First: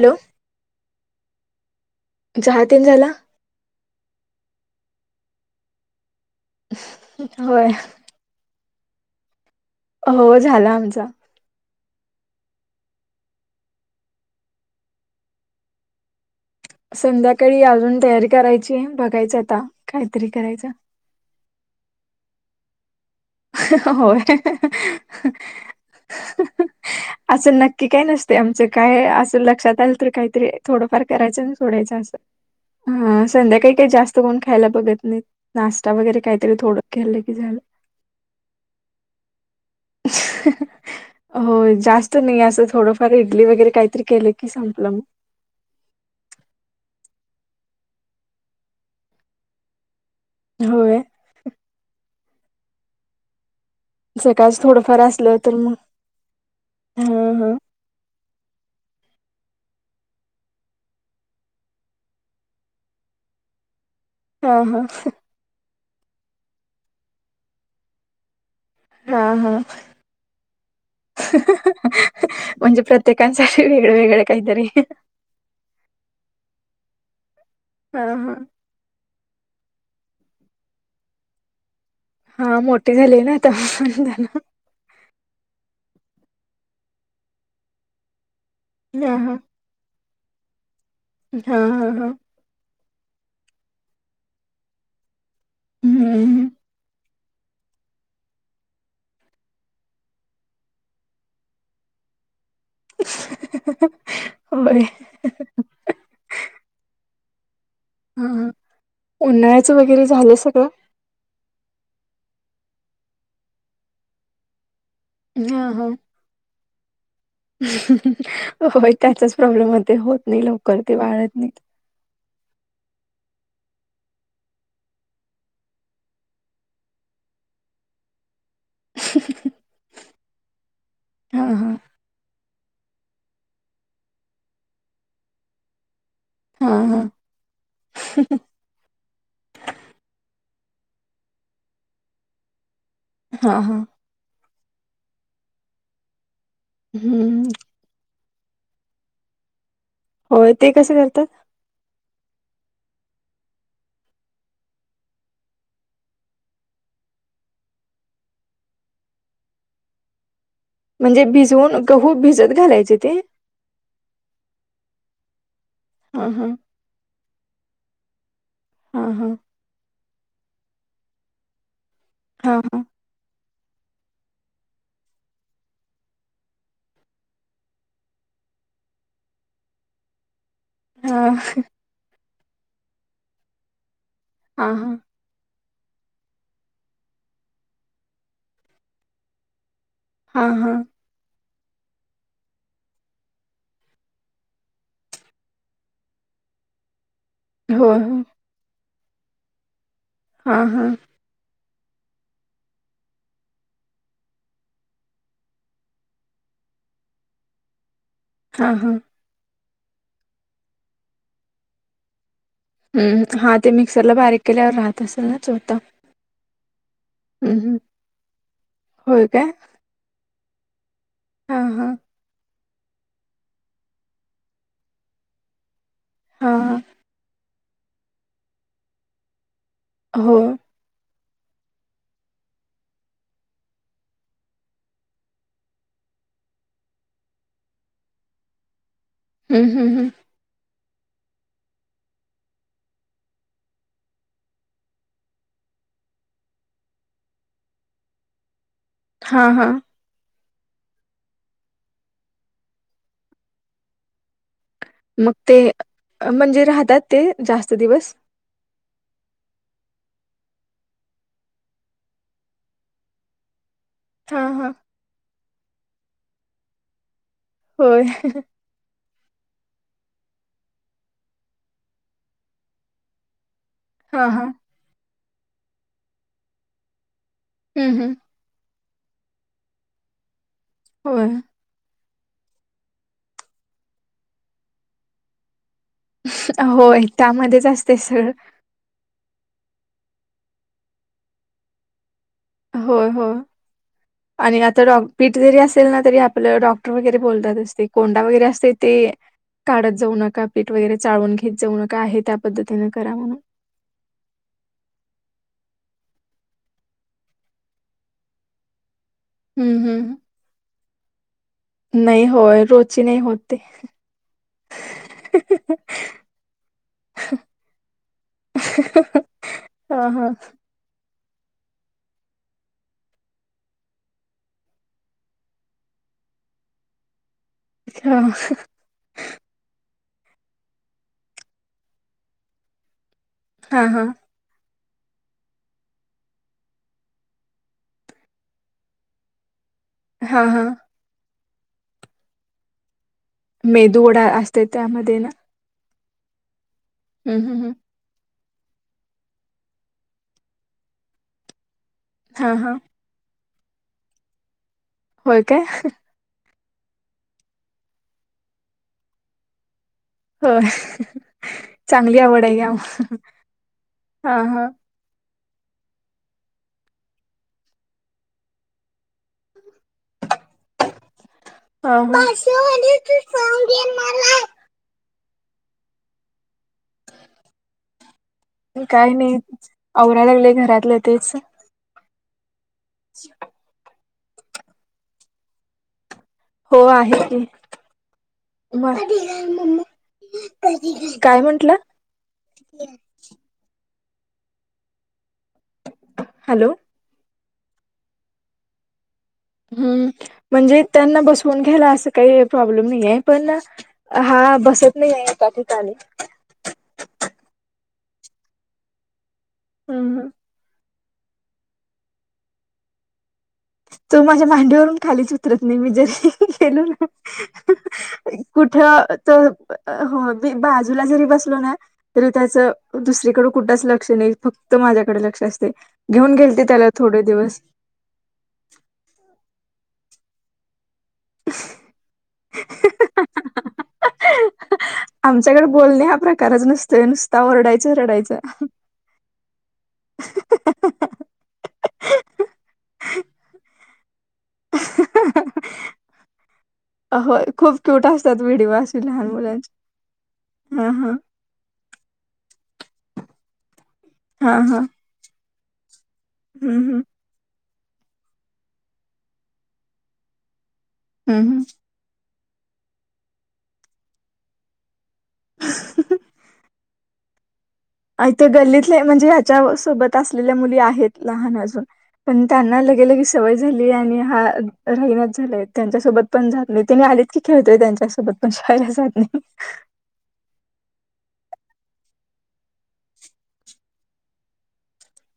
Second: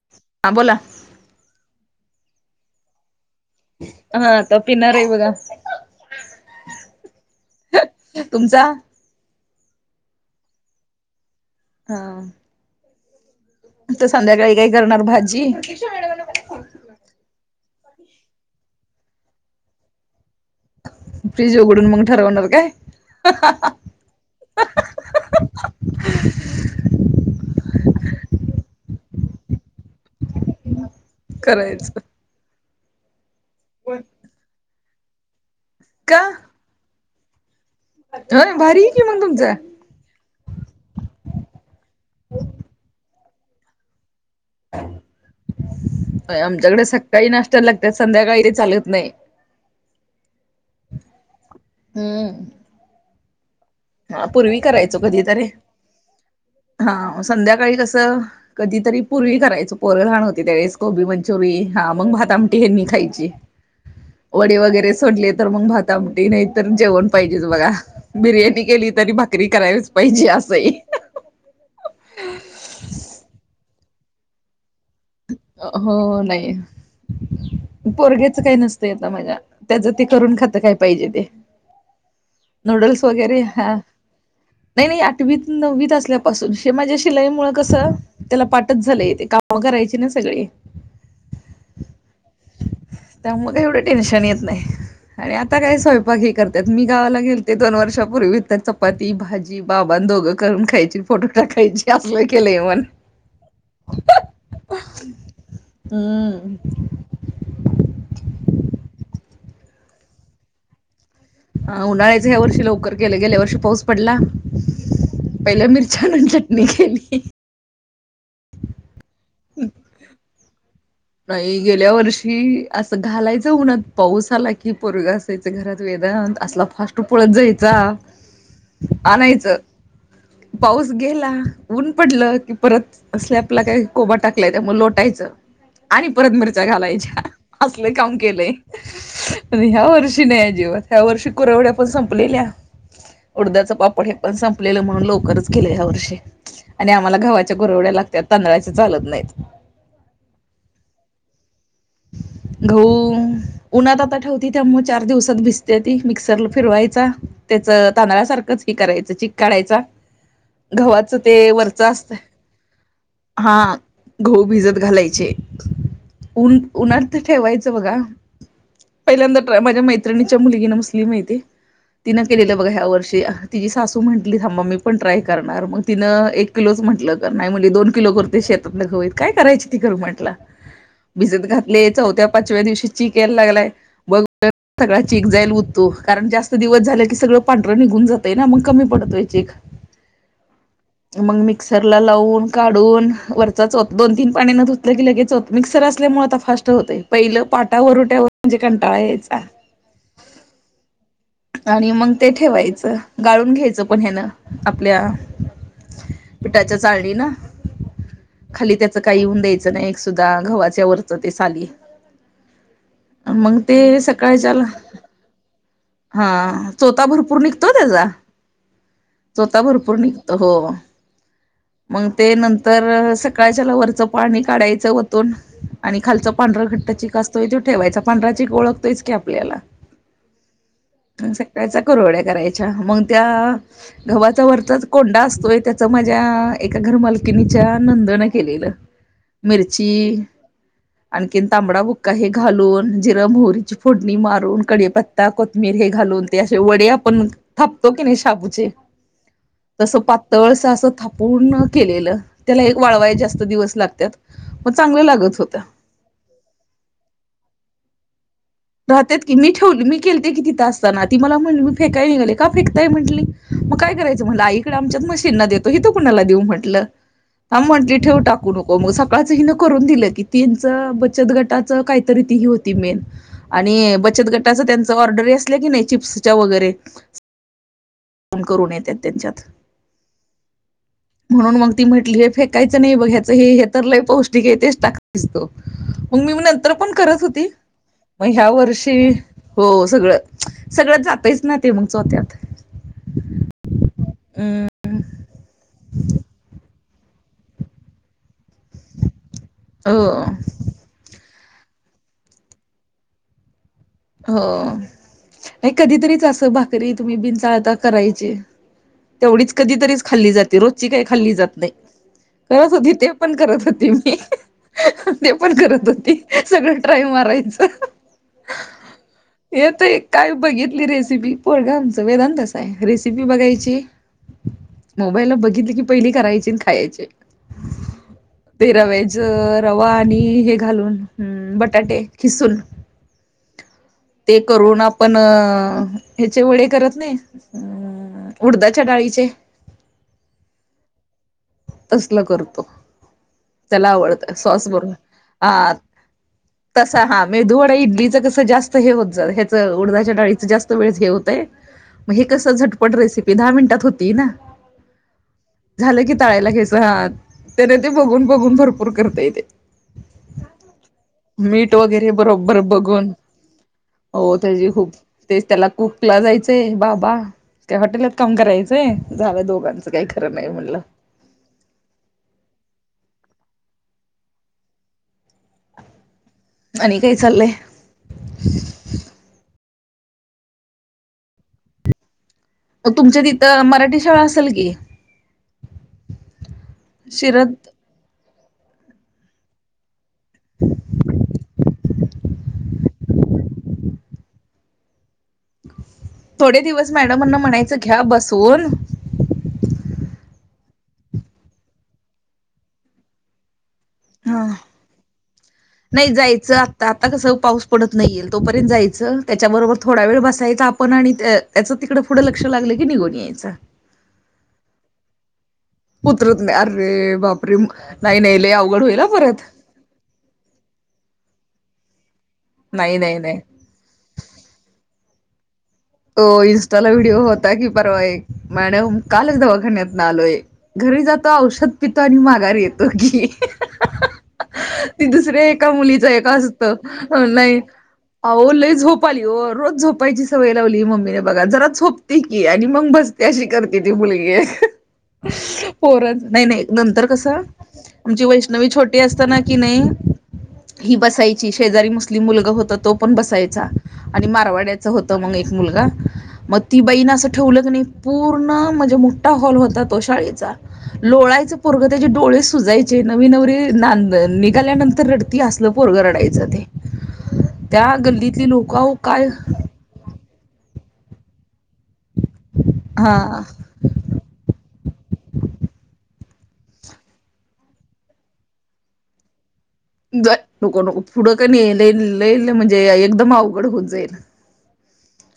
Hello, हा बोला. चहा तेन झाला? हा, आता पिणार ए बगा. होय. तुमचा? हो, झाला आमचा? हा. आता संध्याकाळी काय करणार भाजी संध्याकाळी अजून तयारी करायची बघायच आता काहीतरी करायचं. फ्रीज उघडून मग ठरवणार काय [inaudible] होय [inaudible] [inaudible] असं नक्की काही नसते आमचं काय असं लक्षात आलं तर काहीतरी थोडंफार. करायच अन् सोडायचं करायचं. असं हा संध्याकाळी काय जास्त कोण खायला बघत नाहीत. नाश्ता वगैरे काहीतरी थोडं केलं की झालं अ भारी कि मग तुमचं [inaudible] हो जास्त नाही असं थोडंफार इडली वगैरे काही तरी केलं? की संपलं मग आमच्याकडे सकाळी नाश्ता लागतात संध्याकाळी ते चालत नाही. होय हंम्म हा पूर्वी सकाळच करायचो थोडंफार असलं कधीतरी तर मग हा संध्याकाळी कसं कधीतरी पुरवी करायचो पोरं लहान होती त्यावेळेस कोबी मंचुरी हा मग भात आमटी ह्यांनी खायची. [inaudible] वडी वगैरे सोडली तर मग भात आमटी नाहीतर जेवण पाहिजेच बघा. बिर्याणी केली तरी हा हा भाकरी हा करावीच पाहिजे असं ये. [inaudible] म्हणजे प्रत्येकांच्या घरी वेगळ वेगळें ये काहीतरी. हो नाही हा पोरगीचं हा काही नसंत. [inaudible] माझ्या त्याच ते करून खात काय पाहिजे ते. हा मोठे नूडल्स झाले ना वगैरे आता हा. [inaudible] नाही नाही आठवीत नववीत असल्यापासून हे माझ्या शिलाईमुळे कसं त्याला पाठचं झालंय हा ते हा कापुन मग करायची ना सगळी. हा हा हा त्यामुळे काय एवढं टेन्शन येत नाही आणि आता काय स्वयंपाक हे हम्म करतात मी गावाला गेलो- ते दोन वर्षापूर्वी तर चपाती भाजी बाबा अन् दोघं करून खायची फोटो टाकायची असलं केलं म्हणुन. [inaudible] बाई हंम हा उन्हाळ्याच वगैरे झालय सगळ. ह उन्हाळ्याच ह्या वर्षी लवकर केल गेल्या वर्षी पाऊस पडला पहिला हा हा मिरच्या आणुन ठेव- मी केली. [inaudible] होय त्याचाच प्रॉब्लेम होतो होत नाही लवकर [inaudible] बाई गेल्या वर्षी की असं घालायच ऊनात पाऊस आला की पोरग असायच घरात वेदांत असला फास्ट तो पळत जायचा [inaudible] आनायचं पाऊस गेला हा हा ऊन पडलं की परत स्लॅपला काय कोबा टाकलाय त्यामुळ लोटायचं. आणि परत मिरच्या हा हा घालायच्या असल काम केलंय. पन ह्या वर्षी नाही अजिबात ह्या वर्षी कुरवड्या पण संपलेल्या हा उडदाच हा पापड हे पण संपलेलं म्हणून लवकरच केलं ह्या वर्षी. आणि आम्हाला हम्म गव्हाच्या कुरवड्या लागतात तांदळाच्या चालत नाहीत. होय ते कसं करतात? गहु, उन्हात आता ठेवती त्यामुळ चार दिवसात बिजत्याती मिक्सरला फिरवायचा. त्याचं तांदळा सारखंच की करायचं चिक काढायचा. गव्हाचं म्हणजे ते भिजवून, वरचं गहू असतं भिजत घालायचे ते? गहु भिजत घालायचे. हा हा. ऊन उन्हात ते ठेवायचं बघा, हा हा पहिल्यांदा माझ्या मैत्रिणीच्या मुलगीन मुसलीम आहे ती, तिनं केलेलं हा बघा हा ह्या वर्षी. तिची सासू म्हटली थांबा मी पण ट्राय करणार मग तिनं एक किलोच म्हटलं तर नाही म्हटली दोन किलो करते शेतात. आपल गहु आहेत काय करायच ती कर म्हटलं. हा भिजत घातलय चौथ्या, पाचव्या दिवशी चीक यायला लागलाय बघ हां, हां. सगळा चिक जायला उठतो कारण जास्त दिवस झालं की सगळं पांढर निघून जात आहे ना मग कमी पडतय चिक. [inaudible] हा हा. मग मिक्सरला लावून, काढून वरचा चो दोन, तीन पाणी न धुतलं की लगेचो. मिक्सर असल्यामुळे आता फास्ट होतय पहिलं हो, हो. पाटावररुट्यावर म्हणजे कंटाळा यायचा. हा हा. आणि मग ते ठेवायचं गाळून घ्यायचं पण ह्यानं आपल्या पिठाच्या चाळणीन. खाली हां, हां. त्याचं काही येऊन द्यायचं नाही एक सुद्धा गव्हाच्या वरचं ते साली. हम्, हा मग ते मिक्सरला बारीक सकाळच्याला केल्यावर राहत असेल ना चोता. हा चोता भरपूर निघतो त्याचा, होय चोता भरपूर निघतो हो. हा हा. मग ते नंतर सकाळच्या ल वरचं पाणी काढायचं वतून. आणि खालचं हां, पांढर हां. घट्ट चिक असतोय तो ठेवायचा पांढरा चीक ओळखतोयच की आपल्याला. हो‌. आणि सकाळचा करवड्या करायच्या मग त्या गव्हाचा वरचाच कोंडा असतोय त्याचा माझ्या एका घर मालकिनीच्या नंदनं केलेलं. [inaudible] मिरची, हं. - आणखीन तांबडा बुक्का हे घालून जिर-मोहरीची फोडणी मारून कडीपत्ता को मिर हे घालून ते असे वडे आपण थापतो की नाही शाबूचे. हा हा. तसं पातळसा असं थापूनण केलेलं त्याला एक वाळवाय जास्त दिवस लागतात. मग चांगल लाग मग ते म्हणजे राहतात ते जास्त दिवस? राहत की मी ठेवली मी केलते की तिथं असताना ती मला म्हटली मी फेकाय निघाले का फेकताय म्हटली मग काय करायच म्ह हां, हां. आईकडे आमच्याच मशीन देतो हितो कुणाला देऊ म्हटलं, थांब म्हटली होय. ठेव टाकून मग. हो मग सकाळचं हिन करून दिलं की तीनच बचत गटाच काहीतरी ती ही होती मेन. आणि बचत हां, हां. गटाच त्यांच ऑर्डर असल्या की नाही चिप्सच्या वगैरे. हम् हम्. करून येत त्यांच्यात. होय. [inaudible] म्हणून मग ती म्हटली हे फेक कायचं नाही बघ याचं हे हे तर लय पौष्टिक आहे तेच टाक दिसतो. मग मी नंतर पण होय, करत होती, त्यामध्येच असते मग सगळं. ह्या वर्षी. हो सगळं, सगळंत जातच ना ते मग चौत्यात. होय हो, आणि हम्म, आता पीठ जरी असेल ना तरी आपलं डॉक्टर वगैरे बोलतात असते कोंडा वगैरे असते ते. काढत हो जाऊ नका पीठ वगैरे चाळून घेत जाऊ नका हे त्या पद्धतीनें करा म्हणून. हो नाही कधीतरीच अस भाकरी तुम्ही बिन चाळता करायची. तेवढीच हं, कधी तरीच हं. खाल्ली जाते रोजची काही खाल्ली जात नाही. नाही होय, करत होती रोजची ते नाही पण होत करत होती मी. ते पण करत होती सगळं ट्राय मारायचं. [inaudible] येत हां, काय हां. बघित [unintelligible] ली रेसिपी पोळगा आमचं वेदांतास आहे रेसिपी बघायची. मोबाईलला बघितलं की पहिली करायची अन् खायची. [unintelligible] ते रवेज रवा आणि हे घालून बटाटे ह अ खिसून. हा हा ते करून आपण ह्याचे वडे करत नाही. हम् उडदाच डाळीचे. हा हा तसल करतो त्याला मेदू वडा आवडतय असते सॉस बरोबर. त्यामध्ये ना? हा तसा हा हं, हं, मेदू हं. वडा इडली. जास्त होतय हे होत उडदा ाच्य डाळी जास्त वेळ होतय मग हे कस हां, हां. झटपट रेसपी. [unintelligible] दहा मिनटात होती ना होय काय? झालं की तळायला घ्यायच हा त्याने ते बघून बघून भरपूर करतय तेे होय. मीठ वगैरे चांगली आवड आहे बरोबर की आम्हा बघून. हो हां, हां. त्याची खूप तेच त्याला कुकला जायचंय बाबा. काय हॉटेलात काम करायचंय झालं दोघांचं काही खरं नाही म्हणलं. [unintelligible] [inaudible] आणि काय चाललंय? काय नाही आवराय लागले घरातल तेच. तुमच्या तिथं मराठी शाळा असल की? हो आहे की शिरत [unintelligible] [inaudible] [unintelligible] काय म्हंटला थोडे हॅलो. दिवस मॅडमांना म्हणायचं घ्या बसून. हम्म म्हणजे त्यांना बसवून घ्यायला असं काही प्रॉब्लेम नाही आहे पण अ हा बसत नाही आहे एका ठिकाणी. तर आता कसं पाऊस पडत नाहीयेल तोपर्यंत जायचं त्याच्याबरोबर थोडा हम्म वेळ हम्म. बसायचा आप पण आणि त्याचं तिकडं पुढं लक्ष लागलं की निघून यायच. तो माझ्या मांडीवरून खालीच येत. उतरत नाही मी जरी उतरत नाही गेलो ना अरे बापरे नाही नाही लय अवघड होईल कुठं परत तर [unintelligible] [inaudible] हो मी बाजूला जरी बसलो ना तरी त्याच नाही नाही नाही दुसरीकड कुठंच लक्ष नाही फक्त माझ्याकड लक्ष असतय. हो इन्स्टाला व्हिडिओ होता कि बर आहे मॅडम कालच दवाखाण्यातन आलोय घरी जा. क्त औषध पितो आणि माघारी येतो की. ती दुसऱ्या आमच्याकडे एका मुलीच बोलणे हा एक प्रकारच असत नसतोय नुसता नाही ओरडायचं रडायचं अवो लय झोप. झोप आली ओ रोज झोपायची सवय लावली. ती मम्मीने बघा जरा झोपते की आणि मग बसते अशी करते ती मुलगी. [unintelligible] पोरांन, नाही-नाही नंतर कसं, होय खूप क्यूट आमची असतात वैष्णवी व्हिडिओ असे छोटी लहान असताना कि मुलांचे नयी. हा हा. शेजारी मुस्लिम मुलगा होता तो पण बसायचा, आणि हा हा मारवाड्याच होत मूल एक. मुलगा, मग हम्म ती हम्म बाईन असं ठेवलं की नयी पूर्ण म्हणजे मोठा हॉल होता तो शाळेचा, हम्म लोळायच हम्म पोरग त्याचे डोळे सुजायचे, नवी नवरी नांद निघाल्यानंतर रड ती असलं पोरग रडायचं ते. त्या आय ते गल्लीतली लोक अहो गल्लीतले आहे, म्हणजे काय ह्याच्या सोबत. असलेल्या मुली आहेत, लहान अजून, पण त्यांना लगेलगे हा सवय झाली. आणि हा राहिनाच झालाय, त्यांच्यासोबत पण जात नाही, त्यांनी आलीत की खेळतोय त्यांच्यासोबत. पण शाळेला जात नाही. जा नको-नको पुढं का नई लय-लय म्हणजे एकदम अवघड होत जाईल.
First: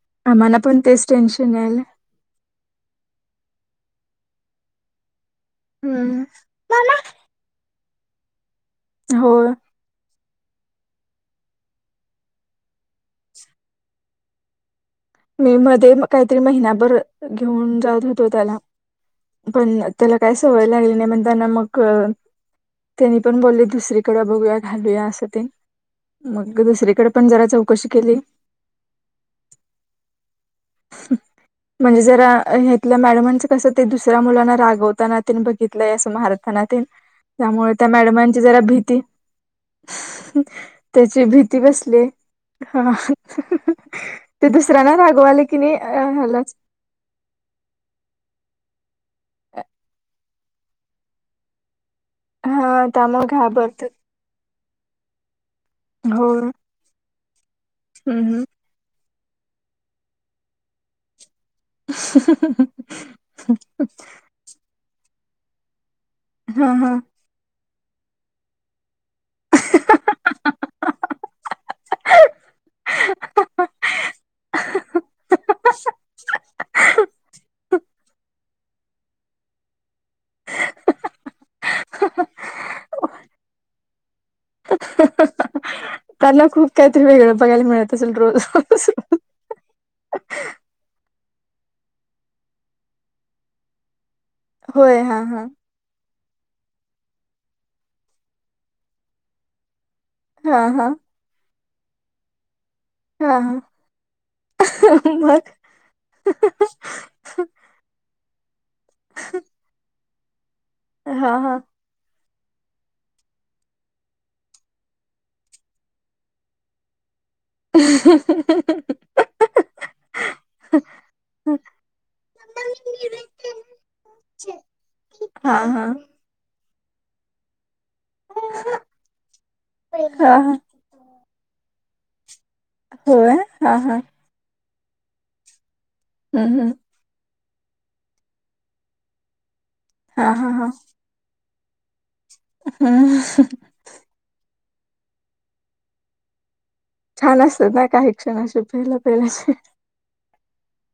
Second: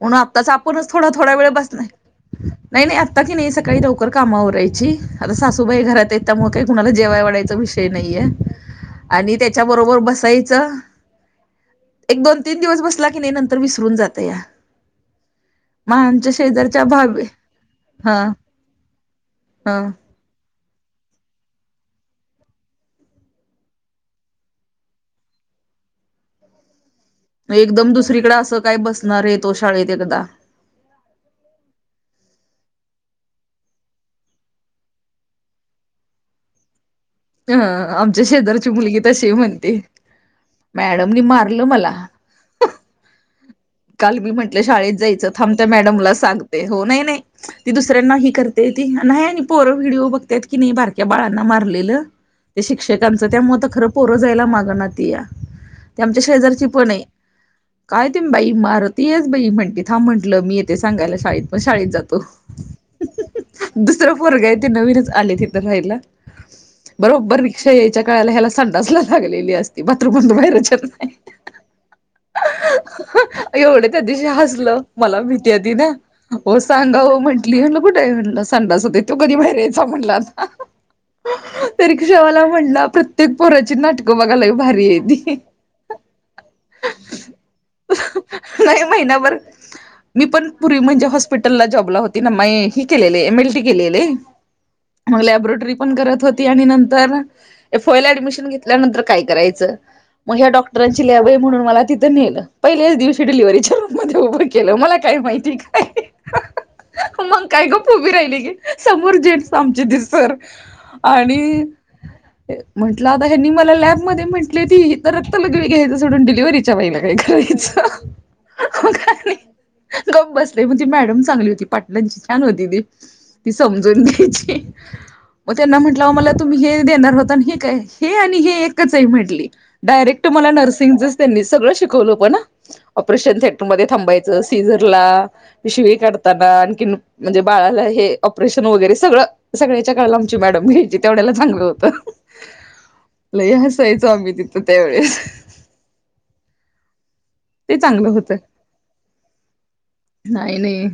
म्हणून आत्ताच आम्हाला पण आपणच तेच थोडा-थोडा वेळ टेन्शन यायला बसलोय आहे. नाही-नाही आत्ता की नाही, सकाळी लवकर काम आवडायची आता सासू सुबाई घरात आहेत, हम्म त्यामुळे काही कुणाला जेवाय वाढायचा विषय नाहीये, हो आणि त्याच्या बरोबर बसायचं, एक दोन-तीन दिवस बसला की नाही नंतर विसरून जातया. मी मध्ये काहीतरी शेजारच्या महिनाभर भाभी घेऊन जात हा होतो त्याला. हा पण त्याला काय सवय लागली नाही, म्हणताना मग अ. त्यांनी पण बोललीत, दुसरीकड बघूया-घालूया असं तेन मग दुसरीकडे पण जरा मग चौकशी एकदम केली दुसरीकडे असं काय बसणार आहे तो शाळेत एकदा. [unintelligible] म्हणजे जरा हीथल्या मॅडमांचं कसं, ते दुसऱ्या मुलांना रागवताना त्याने बघितलंय असं मारत त्यांना ते. ह त्यामुळे त्या आमच्या मॅडमांची जरा शेजारची भीती, मुलगी तशी म्हणते मॅडमनी त्याची भीती मारलं बसली. मला हा. काल मी ते म्हटले, शाळेत दुसऱ्यांना जायचं रागवाले थांब की त्या नाही मॅडमला ह्यालाच सांगते. हो नाही-नाही ती दुसऱ्यांना ही करते, ती नाही आणि पोर व्हिडिओ बघ त्यात कणी बारक्या मुलांना मारलेल, ते हा शिक्षकांचं त्यामुळे ते घाबरतात खरं पोर जायला मागना तेया, ते आमच्या हो शेजारची पण आहे. काय ते हम्म बाई मारतीयाच बाई म्हणते, थांब म्हटलं मी येते सांगायला शाळेत. म शाळेत जातो दुसर पोरग आहे, ते नवीनच आले तीथ राहिला, हा हा बरोबर रिक्षा यायच्या काळाला ह्याला संडाच लाग लांगलेली असती, बाथरूम मधून बाहेरच येत नाही. एवढं त्या दिवशी हसलं, मला भीती आहे ती ना. ओ सांगा हो म्हंटली, म्हणलं कुठे आहे, म्हणलं सांडसात तो कधी बाहेर यायचा म्हणला. हाहा.... रिक्षावाला म्हटला प्रत्येक पोराची नाटकं बघा लई भारी आहे ती. त्यांना खूप काय तर ते वेगळं बघायला मिळत असेल रोज-रोज. नवरर [unintelligible] मी पण पूर्वी म्हणजे हॉस्पिटलला जॉबला होती, ना मी ह केलेले एम. एल. टी. केलेले. होय हा हा लॅबोरेटरी. करत होती, आणि नंतर ए फयला ऍडमिशन घेतल्यानंतर काय करायचं. मग ह्या हा हा डॉक्टरांची लॅब आहे म्हणून मला तिथं नेलं पहिल्याच दिवशी हा हा डिलिव्हीच्या रूम मध्ये उभं केलं, मला काय मग माहिती काय. मग काय ग उभी राहिली की समोर जें्न्स आमची दिसर आणि ह [unintelligible] म्हटलं आता हे नी मला लॅबमध्ये म्हटली ती तर रक्त लगवी घ्यायच सडून डिलिव्हीच्या वईला काय करायचं हाह कप बसले म्हणजे मॅडम चांगली होती पाटलाची छान होती ती ती समजून घ्यायची हा मग हा त्यांना म्हटलं मला तुम्ही हे देणार होता हे काय हे आणि हे एकच आहे म्हटली डायरेक्ट हा माला हा नर्स त्यांचं त्यांनी सगळ शिकवलं पण होय ऑपरेशन थटर हा मध्ये हा थांबा सीझरला शिळी काढताना हम्म हम्म. आणखीन म्हणजे बाळाला हे ऑपरेशन वगैरे सगळं, सगळ्याच्या काळाला हा आमची मॅडम घ्यायची, तेवढ्याला चांगलं होतं, हम् सच आम्ही तथो त्यावेळेस छान असतं ते ना चांगलं काही, होतं. क्षणाशी पेलं पेल्याचे नाही, नाही,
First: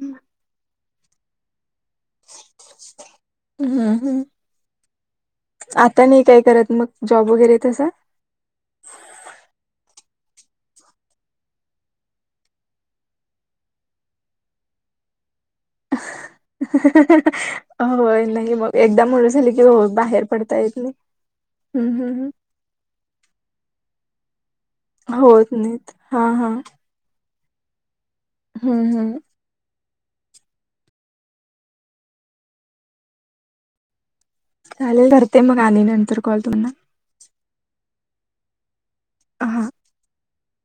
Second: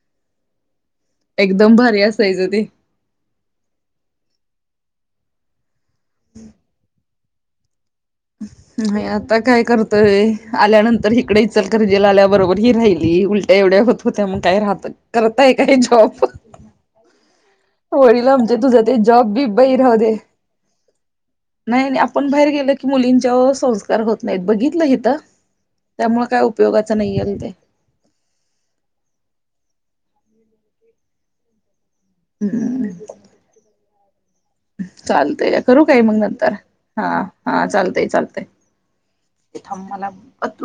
हम् [unintelligible] एकदम भारी असायचं ते हम्म हम् आता नाही काय करत मग, जॉब वगैरे तसा नाही आता काय करतय आल्यानंतर इकडे इचलकरंजी आल्याबरोबर ही राहिली उल एवढ्या होत होते मग काय राहत करताय काही जॉब होय वडील नाही आमचे मग तुझा ते एकदा मुलं जॉब बी झाली की बाई हो राहू दे बाहेर पडता येत नाही, नाही नाही हम्म हम्म आपण बाहेर गेल की मुलींच्यावर संस्कार होत नाहीत बघितलं इथ हम्म होत नाहीत हा त्यामुळे काय हा उपयोगाच नाहील ते हम् हम् हा [unintelligible] हम्म चालेल करते मग चालतय आणि करू काय मग कॉल नंतर तुम्हाला हा -हा- चालतय, हा चालतय मलात